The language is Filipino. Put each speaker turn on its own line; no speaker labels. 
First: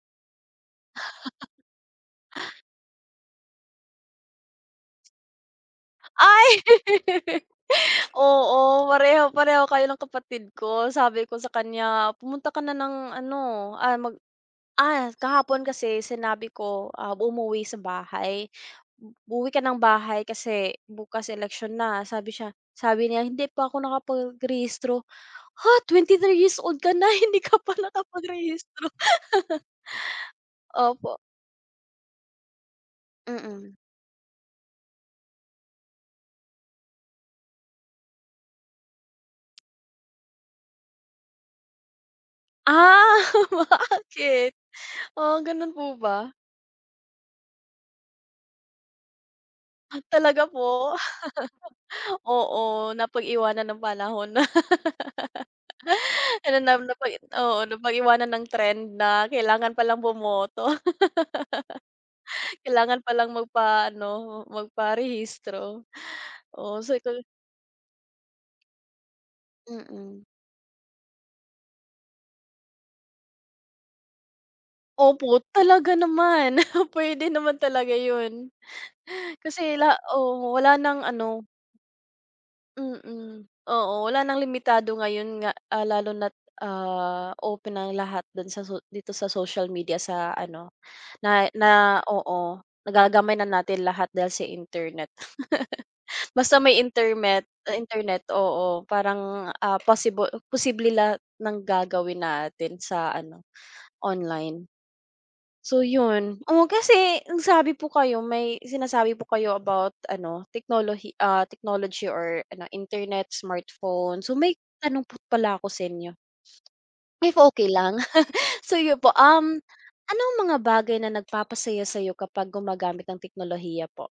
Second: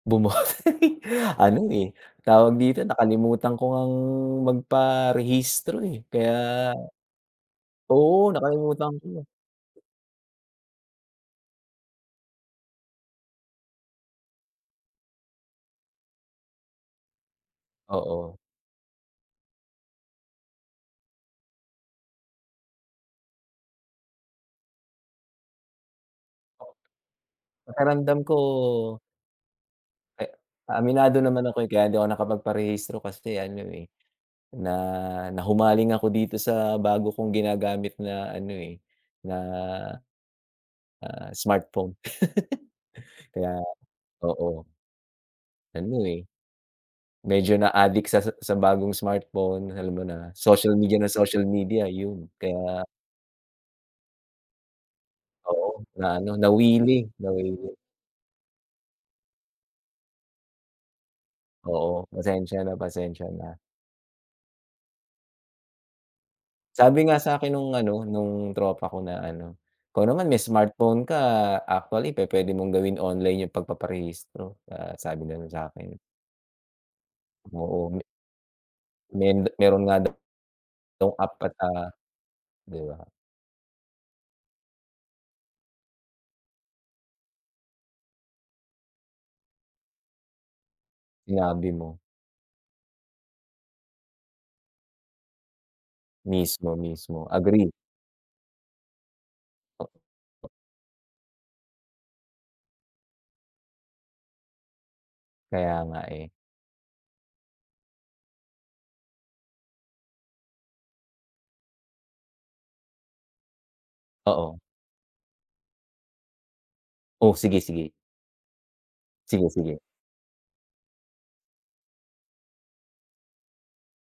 Bumo Ano, eh, tawag dito nakalimutan ko ngang magparehistro, eh, kaya
Ay!
oo,
Oo,
nakalimutan ko.
parehong-pareho kayo ng kapatid ko sabi ko sa kanya pumunta ka na ng ano, ah, mag ah, kahapon kasi sinabi ko, ah, umuwi sa
Oo.
bahay, "uuwi ka ng bahay kasi bukas eleksyon na" sabi siya sabi niya "hindi pa ako nakapagrehistro," "Ha! 23 years old ka na hindi ka pa
Pakiramdam ko
nakapagrehistro".
Eh,
Opo.
aminado naman ako, eh, kaya hindi ako nakapagparehistro kasi ano,
Mm.
eh, na, nahumaling ako dito sa bago kong ginagamit na ano, eh, na, ah smartphone.
Ah,
Kaya,
bakit?
oo.
Ah, gano'n
Ano,
po
eh,
ba?
medyo na-addict sa sa sa bagong smartphone alam mo na
Talaga
social
po?
media nang social media 'yun kaya
Oo, napag-iwanan ng panahon na.
Oo na ano
Ano na
nawili,
napag oo
nawili.
napag-iwanan ng trend na kailangan palang bumoto.
Oo, pasensya na,
Kailangan pa
pasensya
lang
na.
magpaano, magparehistro, oo sabi
Sabi
ko
nga sa'kin nung ano nung tropa ko na ano, "ikaw
Mm.
naman may smartphone ka actually pu puwede mong gawin online yung pagpaparehistro," ah, sabing
Opo
gano'n
talaga
sa'kin.
naman, puwede naman
Oo,
talaga
me
'yun.
Men
Kasi
mayro'n nga
la
daw,
oo, wala ng
yung app
ano
ata, 'di ba.
mm, oo wala ng limitado ngayon nga, ah, lalo na't, ah, open ang lahat do'n sa su dito sa social media sa ano, na
Sinabi mo.
na oo, nagagamay na natin lahat dahil sa internet. Basta
Mismo,
may
mismo
intermet
agree.
ah, internet oo parang, ah, pasibo posible lahat ng gagawin natin sa ano, online.
Kaya
So
nga, eh.
'yun, oo kasi nagsabi po kayo may sinasabi po kayo about ano teknolohi ah, technology or ano internet smartphone so may
Oo.
tanong po pala ako sa inyo
O,
if okey
sige-sige.
lang? So 'yun po, um,
Sige-sige.
anong mga bagay na nagpapasaya sa'yo kapag gumagamit ng teknolohiya po?